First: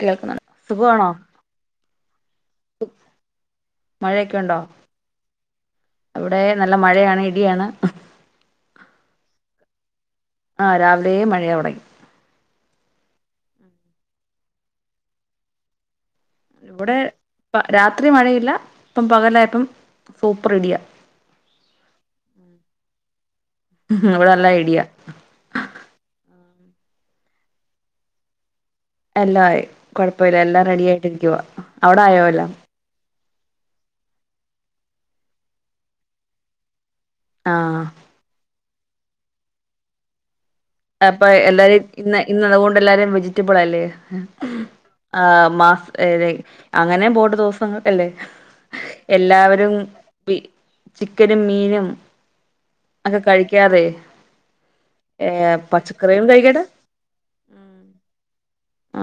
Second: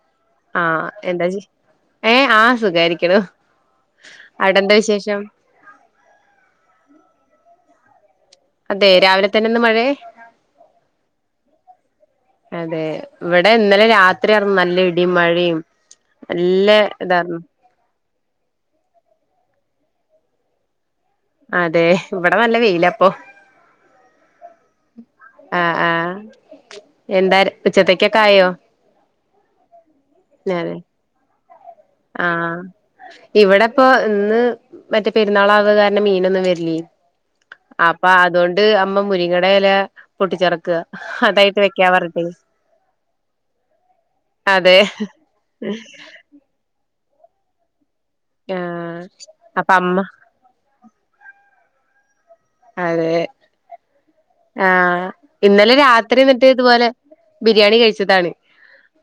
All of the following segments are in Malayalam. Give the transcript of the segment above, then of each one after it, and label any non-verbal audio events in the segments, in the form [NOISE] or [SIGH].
കേൾക്കണം ആഹ് എന്താച്ച ഏ ആഹ് സുഖാരിക്ക്ണു മഴയൊക്കെ ഉണ്ടോ അവിടെന്താ വിശേഷം അവിടെ നല്ല മഴയാണ് ഇടിയാണ് അതെ രാവിലത്തന്നെന്ന് മഴേ ആഹ് രാവിലേ മഴയാവൊടങ്ങി അതേ ഇവിടെ ഇന്നലെ രാത്രിയാറ്ന്ന്‌ നല്ല ഇടിയും മഴയും നല്ല ഇതാർന്ന്‌ പ രാത്രി മഴയില്ല ഇപ്പം പകലായപ്പം സൂപ്പറിടിയാ അതേ ഇവിടെ നല്ല വെയിലപ്പം ഇവിടെ നല്ല ഇടിയ ആ ആഎന്താര് ഉച്ചത്തെക്കൊക്കെ ആയോ? എല്ലായി കൊഴപ്പല്ല എല്ലാം അതെ റെഡിയാ യിട്ടിരിക്കുവ ആഹ് ഇവിടെപ്പൊ ഇന്ന് മറ്റേ പെരുന്നാളാകുക കാരണം മീനൊന്നും വരില്ലേ ആഹ് പ്പ അതുകൊണ്ട് അമ്മ മുരിങ്ങടെ ഇല പൊട്ടിച്ചടക്ക അപ്പ എല്ലാരും ഇന്ന് ഇന്ന് അതുകൊണ്ട് എല്ലാരും വെജിറ്റബിളാ ല്ലേ അതെ ആഹ് മാസ് ഏരേ അങ്ങനേം പോട്ട് ദിവസങ്ങൾ അല്ലേ ആഹ് എല്ലാവരും അപ്പൊ അമ്മ ബി ചിക്കനും മീനും അതെ ഒക്കെ കഴിക്കാതെ ആഹ് ഏ ഇന്നലെ രാത്രി പച്ചക്കറിയും എന്നിട്ട് കഴിക്കട്ടെ ഇതുപോലെ ബിരിയാണി ഉം കഴിച്ചതാണ്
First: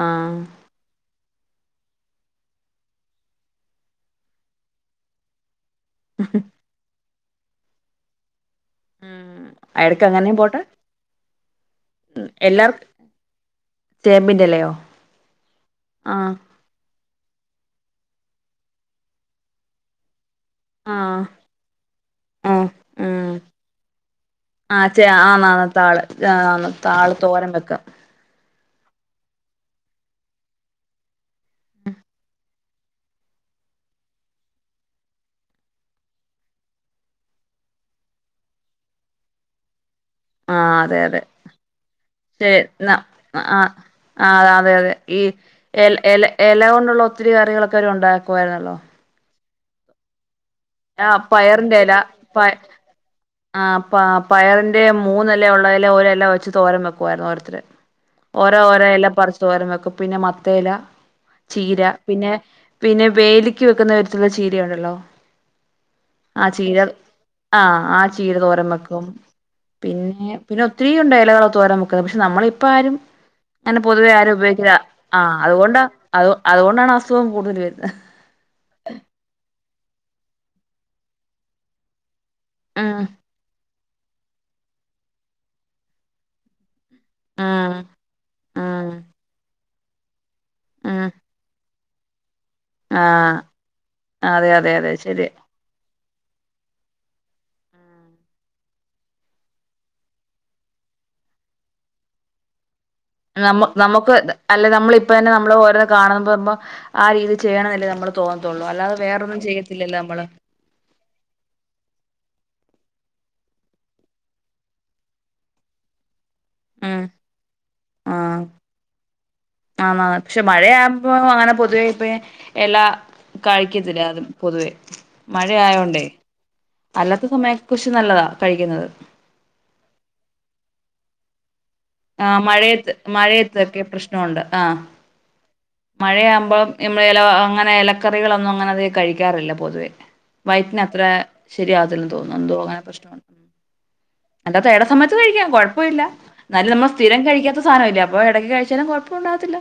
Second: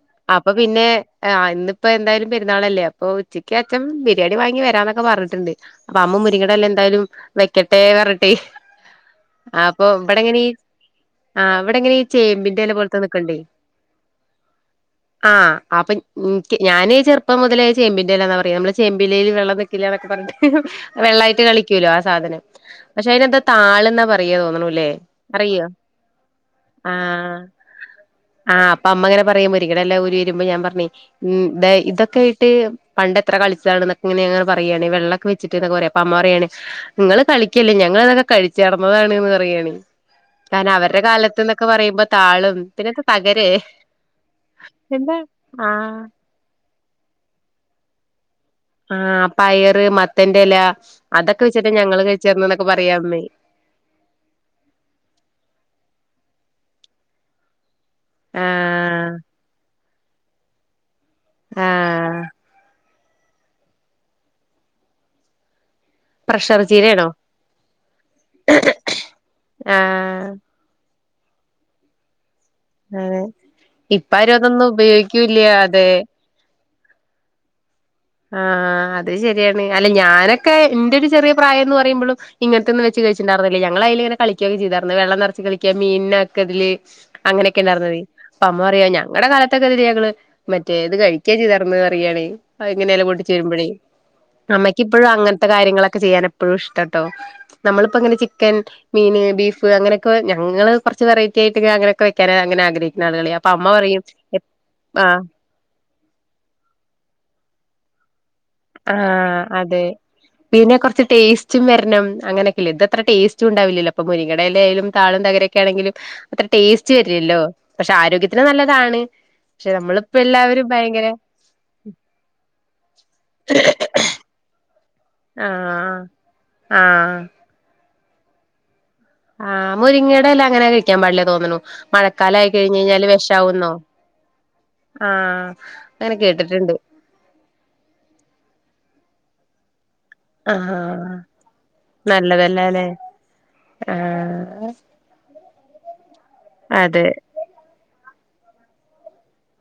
ആഹ് അപ്പൊ പിന്നെ ആഹ് ഇന്നിപ്പോ എന്തായാലും പെരുന്നാളല്ലേ അപ്പൊ ഉച്ചക്ക് അച്ഛൻ ബിരിയാണി വാങ്ങി വരാന്നൊക്കെ പറഞ്ഞിട്ടുണ്ട് അപ്പൊ അമ്മ മുരിങ്ങേട എല എന്തായാലും വെക്കട്ടെ പറഞ്ഞിട്ടെ ഉം അപ്പൊ എടക്ക് അങ്ങനെം ഇവിടെങ്ങനെ ഈ പോട്ടെ ആഹ് അവിടെങ്ങനെ ഈ ചേമ്പിൻ്റെല എല്ലാർക്കും പോലത്തെ നിൽക്കണ്ടേ ചേമ്പിന്റെലയോ ആഹ് അപ്പൊ ആഹ് ഉം ഞാനീ ചെറുപ്പം മുതലേ ചേമ്പിന്റെലാന്നാ പറയാ നമ്മള് ചേമ്പിലയിൽ വെള്ളം നിൽക്കില്ല എന്നൊക്കെ പറഞ്ഞിട്ട് ആഹ് വെള്ളായിട്ട് കളിക്കൂല്ലോ ആഹ് സാധനം ഉം പക്ഷെ അതിന് എന്തോ താള്ന്നാ പറയാ തോന്നണൂ ആണാണ് താള് ആഹ് താള് ആഹ് തോരം വെക്കാം ആഹ് അപ്പൊ അമ്മയിങ്ങനെ പറയും മുരിങ്ങൻ്റെ എല ഊരി വരുമ്പോ ഞാൻ പറഞ്ഞേ ഉം ദേ ഇതൊക്കെയിട്ട് പണ്ട് എത്ര കളിച്ചതാണ് എന്നൊക്കെ ഇങ്ങനേ പറയാണ് വെള്ളൊക്കെ ഒഴിച്ചിട്ട് ന്ന് പറയാ അപ്പൊ അമ്മ പറയാണ് നിങ്ങള് കളിക്കല്ലേ ഞങ്ങള് ഇതൊക്കെ കഴിച്ചാർന്നതാണ്ന്ന് പറയാണ് കാരണം ആഹ് അതെ അവരുടെ അതെ കാലത്ത്ന്നൊക്കെ പറയുമ്പോ താളും ശരി ന്നാ പിന്നെന്താ തകരെയെ ആഹ് ആഹ് അതെ അതെ ഈ എല എല എല കൊണ്ടുള്ള ഒത്തിരി കറികളൊക്കെ അവര് ഉണ്ടാക്കുവാരുന്നല്ലോ ആഹ് പയറ് മത്തന്റെ എല ആഹ് അതൊക്കെ വെച്ചിട്ട് ഞങ്ങള് കഴിച്ചിരുന്ന എന്നൊക്കെ പറയുവേ അമ്മയെ ആഹ് പ പയറിന്റെ മൂന്നെല ഉള്ളതില് ഒരെല വെച്ച് തോരം വെക്കുവായിരുന്നു ഓരോരുത്തര് ഓരോ ഓരോ എല ആഹ് പറിച്ചിട്ട് തോരം വെക്കും പിന്നെ മത്തഎല ചീര ആഹ് പിന്നെ പിന്നെ വേലിക്ക് വെക്കുന്ന വിധത്തിലുള്ളൊരു ചീര ഉണ്ടല്ലോ ആഹ് പ്രഷർ ചീര ചീരയാണോ ആഹ് ആഹ് ചീര തോരം വെക്കും ആഹ് പിന്നെ പിന്നെ ഒത്തിരി ഉണ്ട് ഇലകളൊ തോര വെക്കുന്നത് പക്ഷെ നമ്മളി പ്പാരും അതെ അങ്ങനെ പൊതുവെ ഇപ്പ ആരും അതൊന്നും ഉപയോഗിക്കില്ല ആഹ് ഉപയോഗിക്കൂല്ല അതുകൊണ്ടാ അതെ അത് അതുകൊണ്ടാണ് അസുഖം കൂടുതൽ വരുന്നത് ആഹ് അത് ശരിയാണ് അല്ല ഞാനൊക്കെ ഇന്റെരു ചെറിയ പ്രായംന്ന് പറയുമ്പോളും ഇങ്ങനെതൊന്നും ഉം വെച്ച് കഴിച്ചിണ്ടായിരുന്നില്ല ഞങ്ങള് അതിലിങ്ങനെ കളികൊക്കെ ചെയ്തായിരുന്നു വെള്ളം നിറച്ച് കളിക്കുക മീനിനെ ഒക്കെ അതില് അങ്ങനെയൊക്കെ ഉം ഉണ്ടായിരന്നത് അപ്പ അമ്മ പറയ ഉം ഞങ്ങളടെ കാലത്തൊക്കെ ഇതിന് ഞങ്ങള് മറ്റേ ഇത് ഉം കഴിക്കാ ചെയ്താർന്ന് പറയാണ് ഇങ്ങനെല ആ പൊട്ടിച്ച് വരുമ്പോഴേ അതെ അതെ അതെ അമ്മക്കിപ്പോഴും ശരിയാ അങ്ങനത്തെ കാര്യങ്ങളൊക്കെ ചെയ്യാൻ ഇപ്പോഴും ഇഷ്ടട്ടോ നമ്മളിപ്പോ ഇങ്ങനെ ചിക്കൻ മീന് ബീഫ് അങ്ങനെയൊക്കെ ഞങ്ങള് കുറച്ച് വെറൈറ്റി ആയിട്ട് അങ്ങനൊക്കെ വെക്കാനാ അങ്ങനെ ആഗ്രഹി നമ നമുക്ക് അല്ലെ ആഹ് നമ്മളിപ്പന്നെ നമ്മള് ഓരോ കാണ പറുമ്പോ ആ രീതി ചെയ്യണ കാണുമ്പോ മ്പൊ ആഹ് രീതിയിൽ ചെയ്യണം എന്നല്ലേ നമ്മൾ തോന്നത്തുള്ളൂ അല്ലതെ വേറൊന്നും ആഹ് അതെ ചെയ്യത്തില്ലല്ലോ നമ്മള് പിന്നെ കുറച്ച് ടേസ്റ്റും വരണം അങ്ങനൊക്കില്ലെ ഇത് അത്ര ടേസ്റ്റ് ഉണ്ടാവില്ലല്ലോ ഇപ്പ മുരിങ്ങയിടെയില ആയാലും താളും തകരെ ക്കെ ആണെങ്കിലും അത്ര ടേസ്റ്റ് ഉം വരില്ലല്ലോ പക്ഷെ ആഹ് ആരോഗ്യത്തിന് നല്ലതാണ് പക്ഷെ ആന്നാ നമ്മളിപ്പോ പക്ഷെ എല്ലാവരും ഭയങ്കര മഴയാകുമ്പോ അങ്ങനെ പൊതുവേ ഇപ്പ എല കായിക്കത്തില്ല അതും പൊതുവേ ആഹ് മഴയായോണ്ടേ ആഹ് അല്ലാത്ത സമയം പുഷ് നല്ലതാ കഴിക്കുന്നത് ആഹ് മുരിങ്ങേടെ എല അങ്ങനെ കഴിക്കാൻ പാടില്ല തോന്നണു ആഹ് മഴക്കാലായി മഴയത്ത് കഴിഞ്ഞഴിഞ്ഞാല് വിഷാവുന്നോ മഴയത്തൊക്കെ പ്രശ്നമുണ്ട് ആഹ് ആഹ് അങ്ങനെ കേട്ടിട്ടുണ്ട് എല അങ്ങനെ ഇലക്കറികളൊന്നും അങ്ങനെ അധികം കഴിക്കാറില്ല പൊതുവെ വയറ്റിന് അത്ര ആഹ് ശെരിയാകത്തില്ലന്ന് തോന്നുന്നു എന്തോ അങ്ങനെ നല്ലതല്ലാല്ലേ പ്രശ്നം ആഹ് എന്റെത്തെട സമയത്ത് കഴിക്കാം കൊഴപ്പില്ല ന്നാലും നമ്മൾ അതെ സ്ഥിരം കഴിക്കാത്ത സാനവല്ലെ അപ്പൊ എടക്ക് കഴിച്ചാലും കൊഴപ്പം ഉണ്ടാവത്തില്ല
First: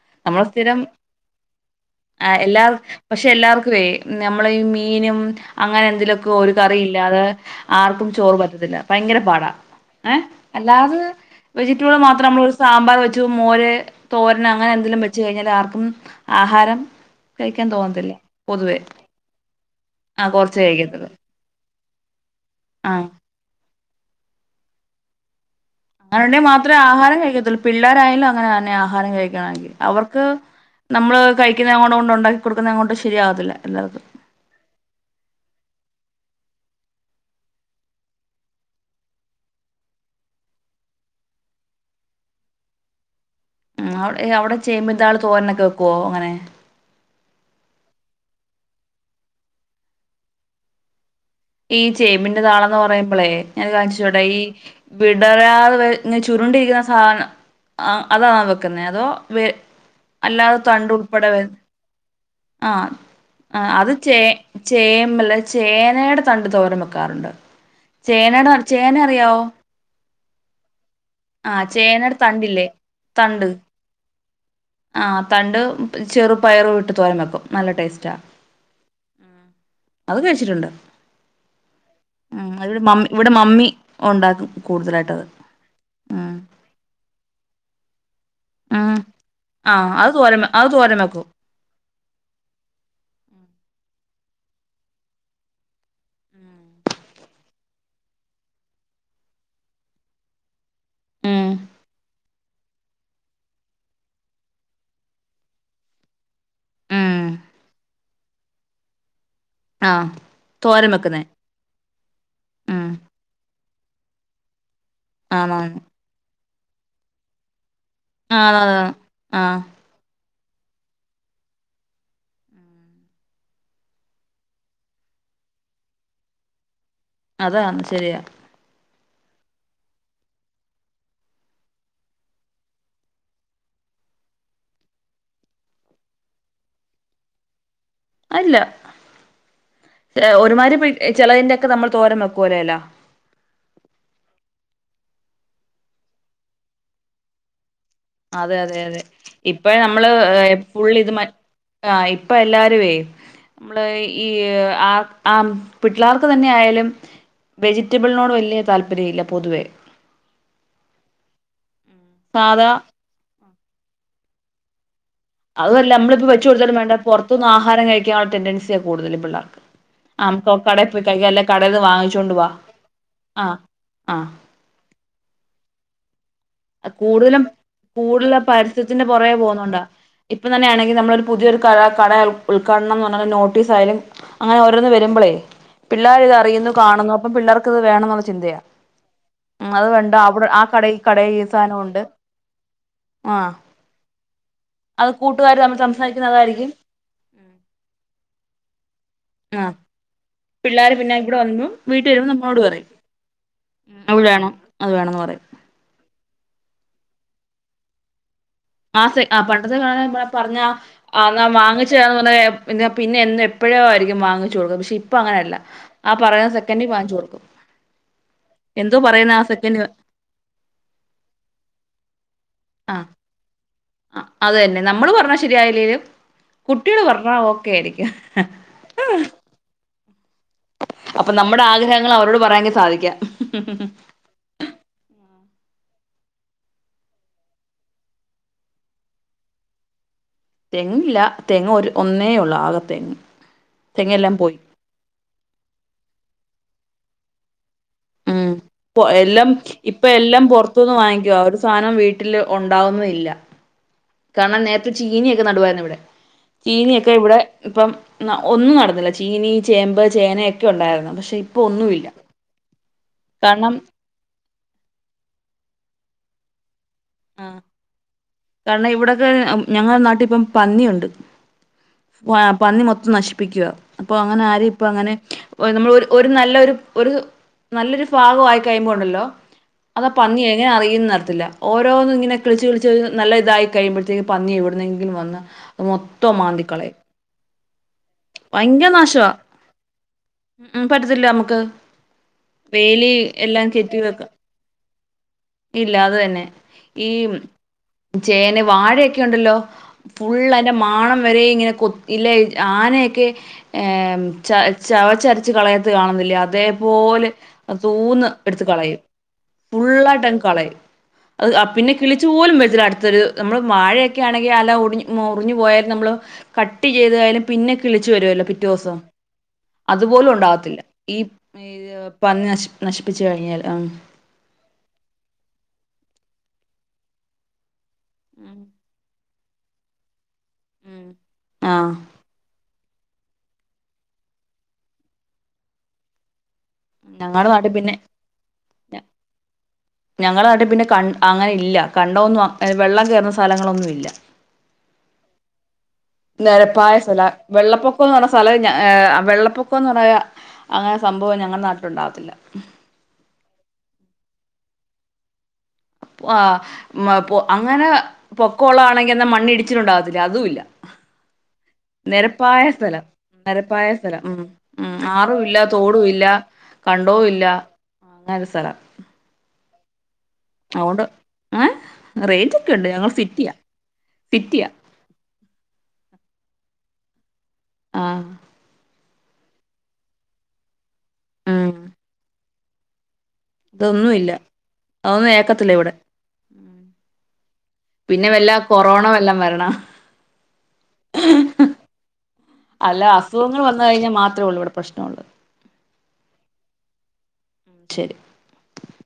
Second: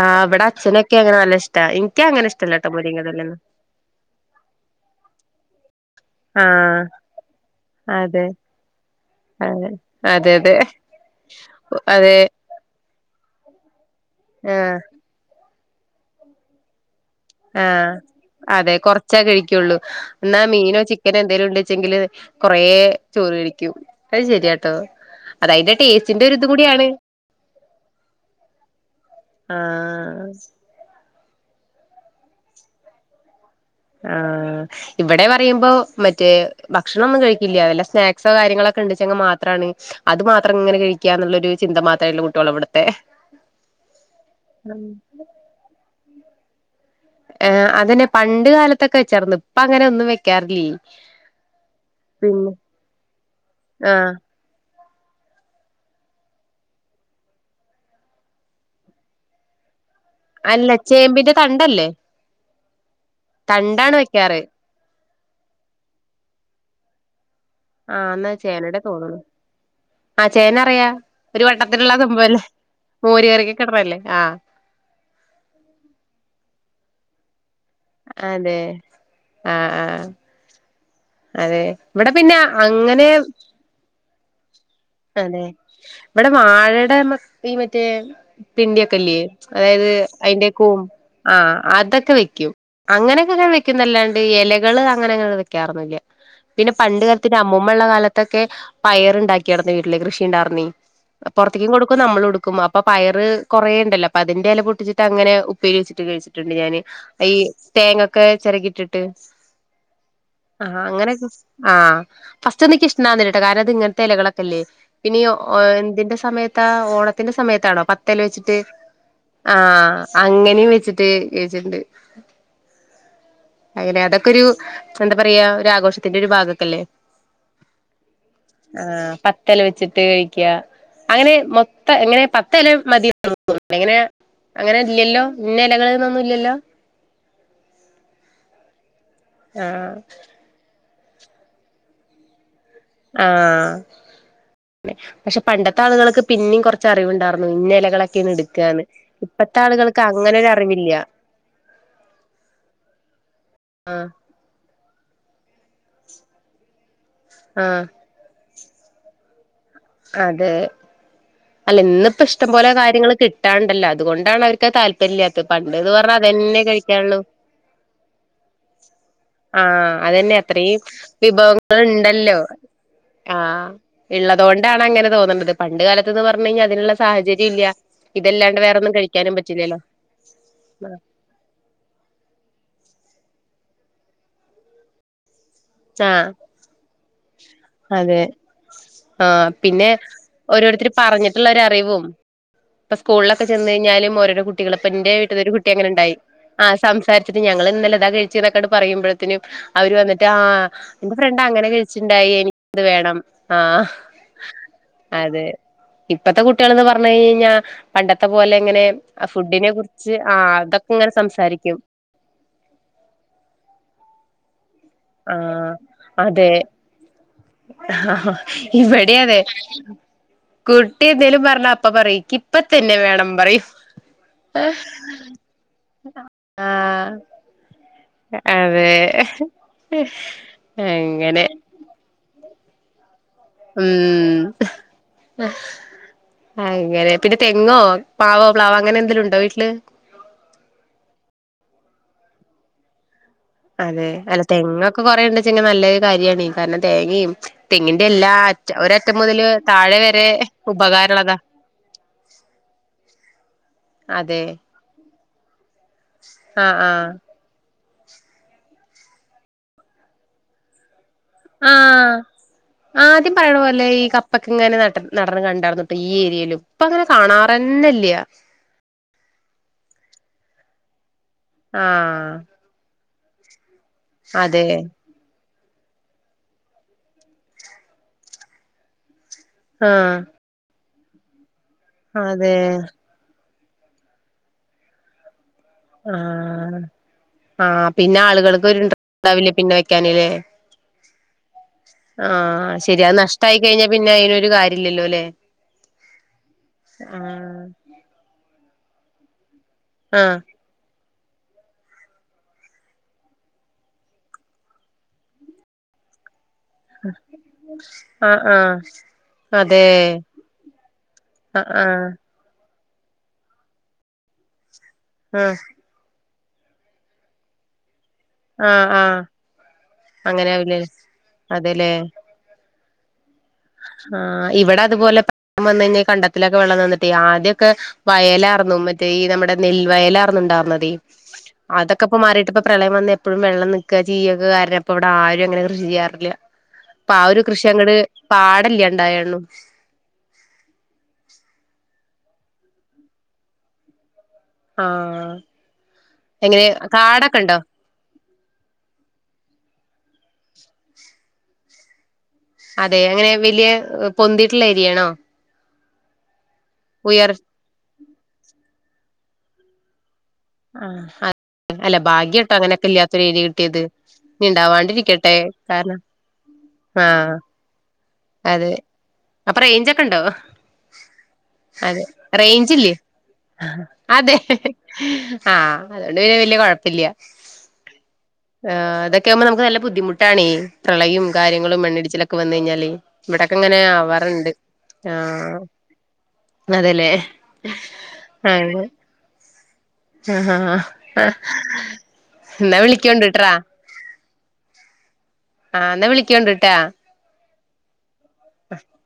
ആഹ് ഇവിടെ നമ്മള് സ്ഥിരം അച്ഛനൊക്കെ അങ്ങനെ നല്ല ഇഷ്ടാ എനിക്ക് അങ്ങനെ ആഹ് എല്ലാ ഇഷ്ടല്ലട്ടോ മുരിങ്ങയില പക്ഷെ ഒന്നും എല്ലാർക്ക് വേ നമ്മളെ ഈ മീനും അങ്ങനെ എന്തേലെക്കൊരു ആഹ് കറിയില്ലാതെ ആർക്കും അതെ ചോറ് പറ്റത്തില്ല ഭയങ്കര പാടാ അതെ ഏഹ് അതെ അതെ അല്ലാത് വെജിറ്റബ്ള് അതെ മാത്രം നമ്മ്ള് സാമ്പാറ് വെച്ചു മോര് തോര്നങ്ങനെ ആഹ് എന്തെലും വെ ച്ച് കഴിഞ്ഞാലും ആർക്കും ആഹാരം കഴിക്കാൻ ആഹ് തോന്നത്തില്ല അതെ പൊതുവേ കൊറച്ചേ കഴിക്കൊള്ളൂ ആ ഇന്നാ കുറച്ചേ മീനോ കഴിക്കത്തുള്ളൂ ചിക്കനോ എന്തേലും ഇണ്ട് ച്ചെങ്കില് കൊറേ ആഹ് ചോറ് കഴിക്കും അത് ശരിയാട്ടോ അതയ്ന്റെ അതുണ്ടേ മാത്രേ ആഹാരം കഴിക്കയ്ത്തൊള്ളൂ പിള്ളോരായാലും അങ്ങനെ തന്നെ ആഹാരം കഴിക്കണവെങ്കില് അവർക്ക് ആഹ് നമ്മള് കഴിക്ക്യുന്നെ അങ്ങോട്ടൊണ്ട് ഉണ്ടാക്കി കൊടുക്കുന്നെ അങ്ങോട്ട് ശരിയാവത്തില്ല എല്ലാവർക്കും ഇവ്വടെ പറയുമ്പോ മറ്റേ ഭക്ഷണൊന്നും കഴിക്കില്ല്യ വല്ല സ്നാക്സോ കാര്യങ്ങളൊക്കെ ഇണ്ട്ച്ചെങ്ക മാത്രാണ് അത് മാത്രം ഇങ്ങനെ കഴിക്കാന്ന്ള്ള ഒരു ചിന്ത മാത്രം ഇല്ല കുട്ട്യോളാ ഇവ്ട്ത്തെ ഉം അവ് ഏ അവ്ടെ ചേമ്പിൻ താള് തോരനൊക്കെ വെക്കോ ഇങ്ങനെ എഹ് അതന്നെ പണ്ട് കാലത്തൊക്കെ വെച്ചാറ്ന്ന് ഇപ്പ അങ്ങനെ ഒന്നും വെക്കാറില്ല്യേയ് ഈ ചേമ്പിന്റെ താളെന്ന് പറയുമ്പളേ ഞാൻ ഒരു കാര്യം ആഹ് ചോയ്ക്കട്ടെ ഈ വിടരാതെ വെഹ് ഇങ്ങനെ ചുരുണ്ടിരിക്കുന്ന സാധനം അ അതാണോ വെക്കുന്നഹ് അതോ വേ അല്ലാതെ അല്ല തണ്ട് ചേമ്പിന്റെ ഉൾപ്പെടെള്ളഹ് തണ്ടല്ലേ ആഹ് ആഹ് അത് തണ്ടാണ് ചേ വെക്കാറ് ചേമല്ല ചേനേടെ തണ്ട് തോരം വെക്കാറ്ണ്ട് ആഹ് എന്നാ ചേനടെ അർ ചേനയുടെ ചേന തോന്നുന്നു അറിയാവോ ആഹ് ചേന അറിയാ ഒര് ആഹ് വട്ടത്തില്ള്ളാ ആ ചേനയുടെ സംഭവല്ലേ തണ്ടില്ലേ മോര് കറിക്കെക്കെ ഇട്ണഹ് അല്ലേ ആഹ് അഹ് തണ്ട് ചെറു പയറു ഇട്ട് തോരൻ വെക്കും നല്ല ടേസ്റ്റാ അതെ ആഹ് അത് കഴിച്ചിട്ടുണ്ട് അതേ ഇവടെ പിന്നെ ഉം ഇവിടെ അങ്ങനെ മമ്മി ഇവിടെ മമ്മി ഉണ്ടാക്കും കൂടുതലായിട്ടത് അതേ ഇവടെ ഉം വാഴടെ മ ഈ മറ്റേ ഉം പിണ്ടിയൊക്കെല്ല്യേ അതായത് ആഹ് അത് തോരൻ അയ്ന്റെ അത് കൂം തോരൻ വെക്കും ആഹ് അതൊക്കെ വെക്ക്യും അങ്ങനെയൊക്കെ ഇങ്ങനെ വെക്കുന്നല്ലാണ്ട് എലകള് അങ്ങനഅങ്ങനെണ്ട് വെക്കാറൊന്നു ഇല്ല്യ പിന്നെ പണ്ട് കാൽത്തെന്റെ അമ്മുമ്മ ഉള്ള കാലത്തൊക്കെ പയറ് ഇണ്ടാക്കിയാര്ന്നേ വീട്ടില് കൃഷി ഇണ്ടാർന്നേ അഹ് ഉം പൊറത്ത്യ്ക്കും കൊടുക്കും നമ്മളു ഇട്ക്കും അ പ്പ പയറ് കുറേ ഇണ്ടല്ലോ അപ്പ അതിന്റെ എല പൊട്ടിച്ചിട്ട് അങ്ങനെ ഉപ്പേരി വെച്ചിട്ട് കഴിച്ച്ട്ട്ണ്ട് ഞാന് ഉം ഈ തേങ്ങൊക്കെ ചെരകിട്ട്ട്ട് ആഹ് ആഹ് തോരൻ അങ്ങനെക്കെ വെക്കുന്നേ വെച്ച് ആഹ് ഉം ഫസ്റ്റ്ഒന്നുഇക്ക് ഇഷ്ടണ്ടാർന്നില്ല ട്ടോ കാരണം ഇത് ഇങ്ങൻത്തെ എലകളൊക്കെല്ലേ പിന്നെ ഈ ഒ എഹ് ആന്നാന്ന് എന്തിന്റെ സമയത്താ ഓണത്തിന്റെ സമയത്താണോ പ ത്തെല വെച്ച്ട്ട് ആന്നാന്ന് ആഹ് അങ്ങനെയും വെച്ച്ട്ട് കെഴ്ച്ച്ട്ട്ണ്ട് അങ്ങനെ അതൊക്കൊരു എന്താ പറയാ ഒരു ആഘോഷത്തിന്റെ ഒരു ഭാഗൊക്കല്ലേ അതാണ് ശെരിയാ ആഹ് പത്തെല വെച്ചിട്ട് കഴിക്ക്യാ അങ്ങനെ മൊത്ത എങ്ങനെ പത്തെല മതി [UNINTELLIGIBLE] എങ്ങനേ അങ്ങനെ ഇല്ല്യല്ലോ ഇന്ന എലകള് ന്നൊന്നും ഇല്ല്യല്ലോ അഹ് ഇല്ല ആഹ് ഒരുമാരി പെട്ട് ചെലതിന്റെ ഒക്കെ നമ്മൾ തോരം വെക്കോലോ എല ആഹ് ന്നെ പക്ഷെ പണ്ടത്തെ ആള്കള്ക്ക് പിന്നിം കൊർച്ച് അറിവ് ഇണ്ടാർന്നു ഇന്ന എലകളൊ അതെ അതെ അതെ ഇപ്പെ നമ്മള് അങ്ങനെ ഒരു അറിവില്ല ഫുള്ള് ഇത് മറ്റേ ആഹ് ഇപ്പൊ എല്ലാരുമവേ നമ്മള് ആ ഈ ഈ ആം ആം പിള്ളേർക്ക് തന്നെ ആയാലും ആ വെജിറ്റബ ങ്ങളോട് വല്യ താല്പര്യ ഇല്ല പൊതുവേ അതെ അല്ല ഇന്നിപ്പോ ഇഷ്ടം പോലെ സാധാ കാര്യങ്ങൾ കിട്ട കിട്ടാണ്ടല്ലോ അതുകൊണ്ടാണ് അവർക്ക് താല്പര്യല്ല അതുമല്ല നമ്മളിപ്പോ വെച്ച കൊടുത്താലും വേണ്ട പുറത്തൊന്നന്ന് ആഹാരം കഴിക്കാനുള്ള ടെന്റൻസിയാ കൂടുതൽ പിള്ളേ ആഹ് അതന്നെ അത്രീം വിഭവങ്ങൾ കടേന്ന് വാങ്ങിച്ചോണ്ട് ഇണ്ടല്ലോ വാ ആഹ് ആഹ് ഉള്ളതൊണ്ടാണ് അങ്ങനെ തോന്നണത് പണ്ട് കാലത്ത്ന്ന് പറഞ്ഞു കഴിഞ്ഞാൽ അതിനുള്ള കൂടുതലും സാഹചര്യം ഇല്ല കൂടുതൽ ഇതല്ലാണ്ട് വേറെൊന്നും കഴിക്കാനും പറ്റില്ലല്ലോ ഇപ്പം തന്നെയാണെങ്കിൽ നമ്മളൊ ഒരു പുതിയൊരു കട കട ഉദ്ഘാടനം എന്ന് പറഞ്ഞ നോട്ടീസ് ആയാലും അങ്ങനെ ഓരോന്ന് വരുമ്പോളേ ആ പിള്ളേർ ഇത് അറിയുന്നു കാണുന്നു അപ്പം പിള്ളേർക്ക് ഇത് വേണം അതെ എന്നുള്ള ചിന്തയാ ആ ഉം അത് പിന്നെ വേണ്ട അവിടെ ആ കട ഓരോരുത്തർ ഈ കട ഈ പറഞ്ഞിട്ടുള്ള ഒരറി സാധനമുണ്ട് റിവും ഇപ്പെ ആ സ്കൂളിലൊക്കെ ചെന്ന്കയിഞ്ഞാല് ഓരോരോ കുട്ടി അത് കുട്ടികളപ്പൻന്റെ വീട്ടിൽ ഒരു കൂട്ടുകാർ കുട്ടി തമ്മിൽ അങ്ങന ഉണ്ടായി സംസാരിക്കുന്ന ആ അതായിരിക്കും സംസാരിച്ചിട്ട് ഞങ്ങള് ഇന്നലെതാ കഴിച്ചി ഇന്നൊക്കെ പറയുമ്പൊഴത്തിന് ആഹ് അവര് വന്നിട്ട് ആഹ് ആഹ് ഇന്റെ ഫ്രണ്ട് അങ്ങനെ വീട്ടിൽ വരുമ്പോൾ കഴിച്ചിട്ടുണ്ടായി എനിക്ക് നമ്മളോട് അത് പറയും വേണം ആഹ് അത് വേണം അത് വേണംന്ന് പറയും അതെ ഇപ്പത്തെ കുട്ടികളന്ന് പറഞ്ഞ് കഴിഞ്ഞാൽ പണ്ടത്തെ പോലെ ഇങ്ങനെ ആ സെ ആ ഫുഡിനെ പണ്ടത്തെ കുറിച്ച് ആഹ് അതൊക്കെ ഇങ്ങനെ സംസാരിക്കും ന്ന് പറഞ്ഞ പിന്നെ പിന്നെ എനും എപ്പോഴോയിരിക്കും വാങ്ങിച്ചു കൊടുക്കും പക്ഷെ ഇപ്പൊ അങ്ങനല്ല ആഹ് ആ പറയുന്ന അതെ സെക്കൻഡിൽ വാങ്ങിച്ചു കൊടുക്കും എന്തോ ഇവിടെ പറയുന്ന അതെ ആ സെക്കൻഡ് കുട്ടി എന്തേലും പറഞ്ഞ അപ്പം പറയും ഇക്കി ഇപ്പ ആ തന്നെ വേണം പറയും ആ അത് തന്നെ നമ്മള് പറഞ്ഞാ ശരിയല്ലേലും കുട്ടികള് പറഞ്ഞ ഓക്കെ ആയിരിക്കും അതേ അപ്പൊ നമ്മുടെ ആഗ്രഹങ്ങൾ അവരോട് പറയാങ്ക സാധിക്കാ ഉം ആ അങ്ങനെ പിന്നെ തെങ്ങോ പാവോ പ്ലാവോ അങ്ങനെ എന്തേലും ഉണ്ടോ വീട്ടില് തെങ്ങില്ല തെങ്ങ് ഒരു ഒന്നേ ഒള്ളു ആകെ തെങ്ങ് അതെ തെങ്ങെല്ലാം അല്ല പോയി തെങ്ങൊക്കെ കൊറേുണ്ടെച്ചെങ്കി നല്ലൊരു കാര്യമാണ് കാരണം തേങ്ങയും തെങ്ങി എല്ലാ ഉം അറ്റ ഒരറ്റ പൊ- മുതല് എല്ലാം താഴെ ഇപ്പൊ വരെ എല്ലാം പുറത്തുന്ന് ഉപകാരുള്ളതാ വാങ്ങിക്കുവാ ഒരു സാധനം വീട്ടില് ഉണ്ടാവുന്നില്ല അതെ കാരണം നേരത്തെ ചീനിയൊക്കെ നടുവായിരുന്നു ഇവിടെ ആഹ് ആഹ് ചീനൊക്കെ ഇവിടെ ഇപ്പം ഒന്നും നടുന്നില്ല ചീനി ചേമ്പ് ചേനയൊക്കെ ഉണ്ടായിരുന്നു പക്ഷെ ഇപ്പം ഒന്നുമില്ല ആഹ് ആദ്യം കാരണം പഴവല്ലേ ഈ കപ്പക്ക് ഇങ്ങനെ നട നടന്ന് കണ്ടായിടന്നുട്ടോ ഈ ഏരിയയില് ഇപ്പ അങ്ങനെ ആ കാണാറന്നല്ല്യ കാരണം ഇവിടൊക്കെ ഞങ്ങള നാട്ടിൽ ഇപ്പം പന്നിയുണ്ട് ആഹ് പന്നി മൊത്തം നശിപ്പിക്കുവ അപ്പൊ അങ്ങനെ ആരെ അതെ ഇപ്പെ അങ്ങനെ ഓ നമ്മൾ ഒരു നല്ല ഒരു ഒരു നല്ലൊരു ഭാഗായി കഴുമ്പോ ഉണ്ടല്ലോ അതാ ആഹ് പന്നി എങ്ങനെ അറിയുന്ന് അർയത്തില്ല ഓരോന്നും ഇങ്ങനെ അതെ കിളിച്ച് കിളിച്ച് നല്ല ഇതായി കഴിയുമ്പോഴത്തേക്കും പന്നി എവിടുന്നെങ്കിലും വന്ന് അത് മൊത്തം ആഹ് മാന്തിക്കളയും ആ പിന്നെ ആള് [UNINTELLIGIBLE] ഭയങ്കര ഇൻട്രസ്റ്റ് നാശമാ ഉണ്ടാവില്ലേ പിന്നെ വെക്കാനല്ലേ ഉം ഉം പറ്റത്തില്ല നമുക്ക് ആഹ് ശരി വേലി അത് എല്ലാം നഷ്ടയിക്കഴിഞ്ഞാ കെറ്റി പിന്നെ വെക്കാം അയിനൊരു കാര്യം ഇല്ലല്ലോ ഇല്ലേ ഇല്ല അത് തന്നെ ഈ ആഹ് ചേന വാഴയൊക്കെ ഉണ്ടല്ലോ ആഹ് ഫുൾ അയ്ന്റെ മാണം വരെ ഇങ്ങനെ കൊ ഇല്ലേ ആനയൊക്കെ ച ചവച്ചരച്ച് കളയത്ത് കാണുന്നില്ല അതേ പോലെ സൂന്ന് ആഹ് എടുത്ത് ആഹ് കളയും അതെ ഫുള്ളായിട്ട് അങ്ങ് കളയും അത് അ ആഹ് പിന്നെ ആഹ് കിളിച്ചു പോലും വച്ച അടുത്തൊരു നമ്മള് വാഴയൊക്കെ ആണെങ്കി അല്ല ഒ ഒടിഞ്ഞു ആഹ് പോയലും നമ്മള് കട്ട് ചെയ്തായാലും പിന്നെ കിളിച്ച് വരുമല്ലോ പിറ്റേ ആഹ് ദിവസം ആഹ് അതുപോലും അങ്ങനെ ഉണ്ടാവത്തില്ല ആവുലേ ഈ അതെല്ലേ പന്നി നശി നശിപ്പിച്ചു കഴിഞ്ഞാൽ ആഹ് ആ ഇവിടെ അതുപോലെ പം വന്ന് കഴിഞ്ഞാൽ കണ്ടത്തിലൊക്കെ വെള്ളം നിന്നിട്ടേ ആദ്യൊക്കെ ഉം വയലാർന്നു മറ്റേ ഈ നമ്മുടെ നെൽവയലർ ണ്ടാർന്നതെ ഉം ആഹ് അതൊക്കെ മാറിട്ട് ഇപ്പം പ്രളയം വന്നെ എപ്പോഴും വെള്ളം നിക്കാ ചെയൊക്കെ കാരണം ഇപ്പ ഇവിടെ ആരും അങ്ങനെ കൃഷി ചെയ്യാറില്ല അപ്പൊ ആ ഒരു ഞങ്ങടെ കൃഷി നാട്ടിൽ അങ്ങട് പിന്നെ പാടല്ല്യണ്ടായണ്ണു ഞങ്ങളെ നട്ടി പിന്നെ കണ്ട അങ്ങനെ ഇല്ല കണ്ട ഒന്നും വെള്ളം കയറുന്ന സ്ഥലങ്ങളൊന്നും ഇല്ല ആഹ് എങ്ങനെ നിരപ്പായ സ്ഥല കാടൊക്കെ ഉണ്ടോ വെള്ളപ്പൊക്ക പൊക്കന്ന് പറഞ്ഞ സ്ഥലം വെള്ളപ്പൊക്കം എന്ന് പറയ അങ്ങനെ സംഭവം ഞങ്ങളുടെ നാട്ടിലുണ്ടാവത്തില്ല അതെ അങ്ങനെ വലിയ പൊന്തിട്ടുള്ള ഏരിയാണോ ഉയർ മൊ അങ്ങനെ പൊക്കോള്ള ആണെങ്കിൽ എന്ന മണ്ണിടിച്ചിട്ടുണ്ടാകത്തില്ലേ അതുംല്ല ആഹ് ആഹ് നിരപ്പായ സ്ഥലം കിട്ടിയത് നിരപ്പായ സ്ഥലം ഉം ഇനി ഉം ഇണ്ടാവാണ്ടിരിക്കട്ടെ ആറും ഇല്ല കാരണം തോടും ഇല്ല കണ്ടോ ആഹ് ഇല്ല അങ്ങനൊരു അതെ സ്ഥലം അപ്പ റേയ്ഞ്ചൊക്കെ ഉണ്ടോ? അതുകൊണ്ട് ഏഹ് അതെ റേഞ്ച് ഒക്കെ ഉണ്ട് റേഞ്ച്ല്ലേ ഞങ്ങൾ സിറ്റിയാ അതെ സിറ്റിയാ ആഹ് അതൊണ്ട് പിന്നെ വല്യ കൊഴപ്പില്ല ആഹ് ആഹ് അതൊക്കെ ആകുമ്പോ നമുക്ക്‌ നല്ല ബുദ്ധിമുട്ടാണെ പ്രളയും ഉം കാര്യങ്ങളും മണ്ണിടിച്ചിലൊക്കെ വന്നു കഴിഞ്ഞാല് ഇവിടൊക്കെങ്ങനെ ഇതൊന്നും ഇല്ല ആവാറുണ്ട് അതൊന്നും ഏക്കത്തില്ല ഇവിടെ ആഹ് അതെല്ലേ പിന്നെ വല്ല ആഹ് കൊറോണ വല്ലം വരണം ആഹ് ആ എന്നാ അല്ല വിളിക്കോണ്ടിട്ട്രാ അസുഖങ്ങൾ വന്ന് കഴഞ്ഞാൽ മാത്രേള്ളൂ ഇവിടെ പ്രശ്നള്ളത് ആഹ് എന്നാ വിളിക്കോണ്ടിട്ടാ ശരി [UNINTELLIGIBLE]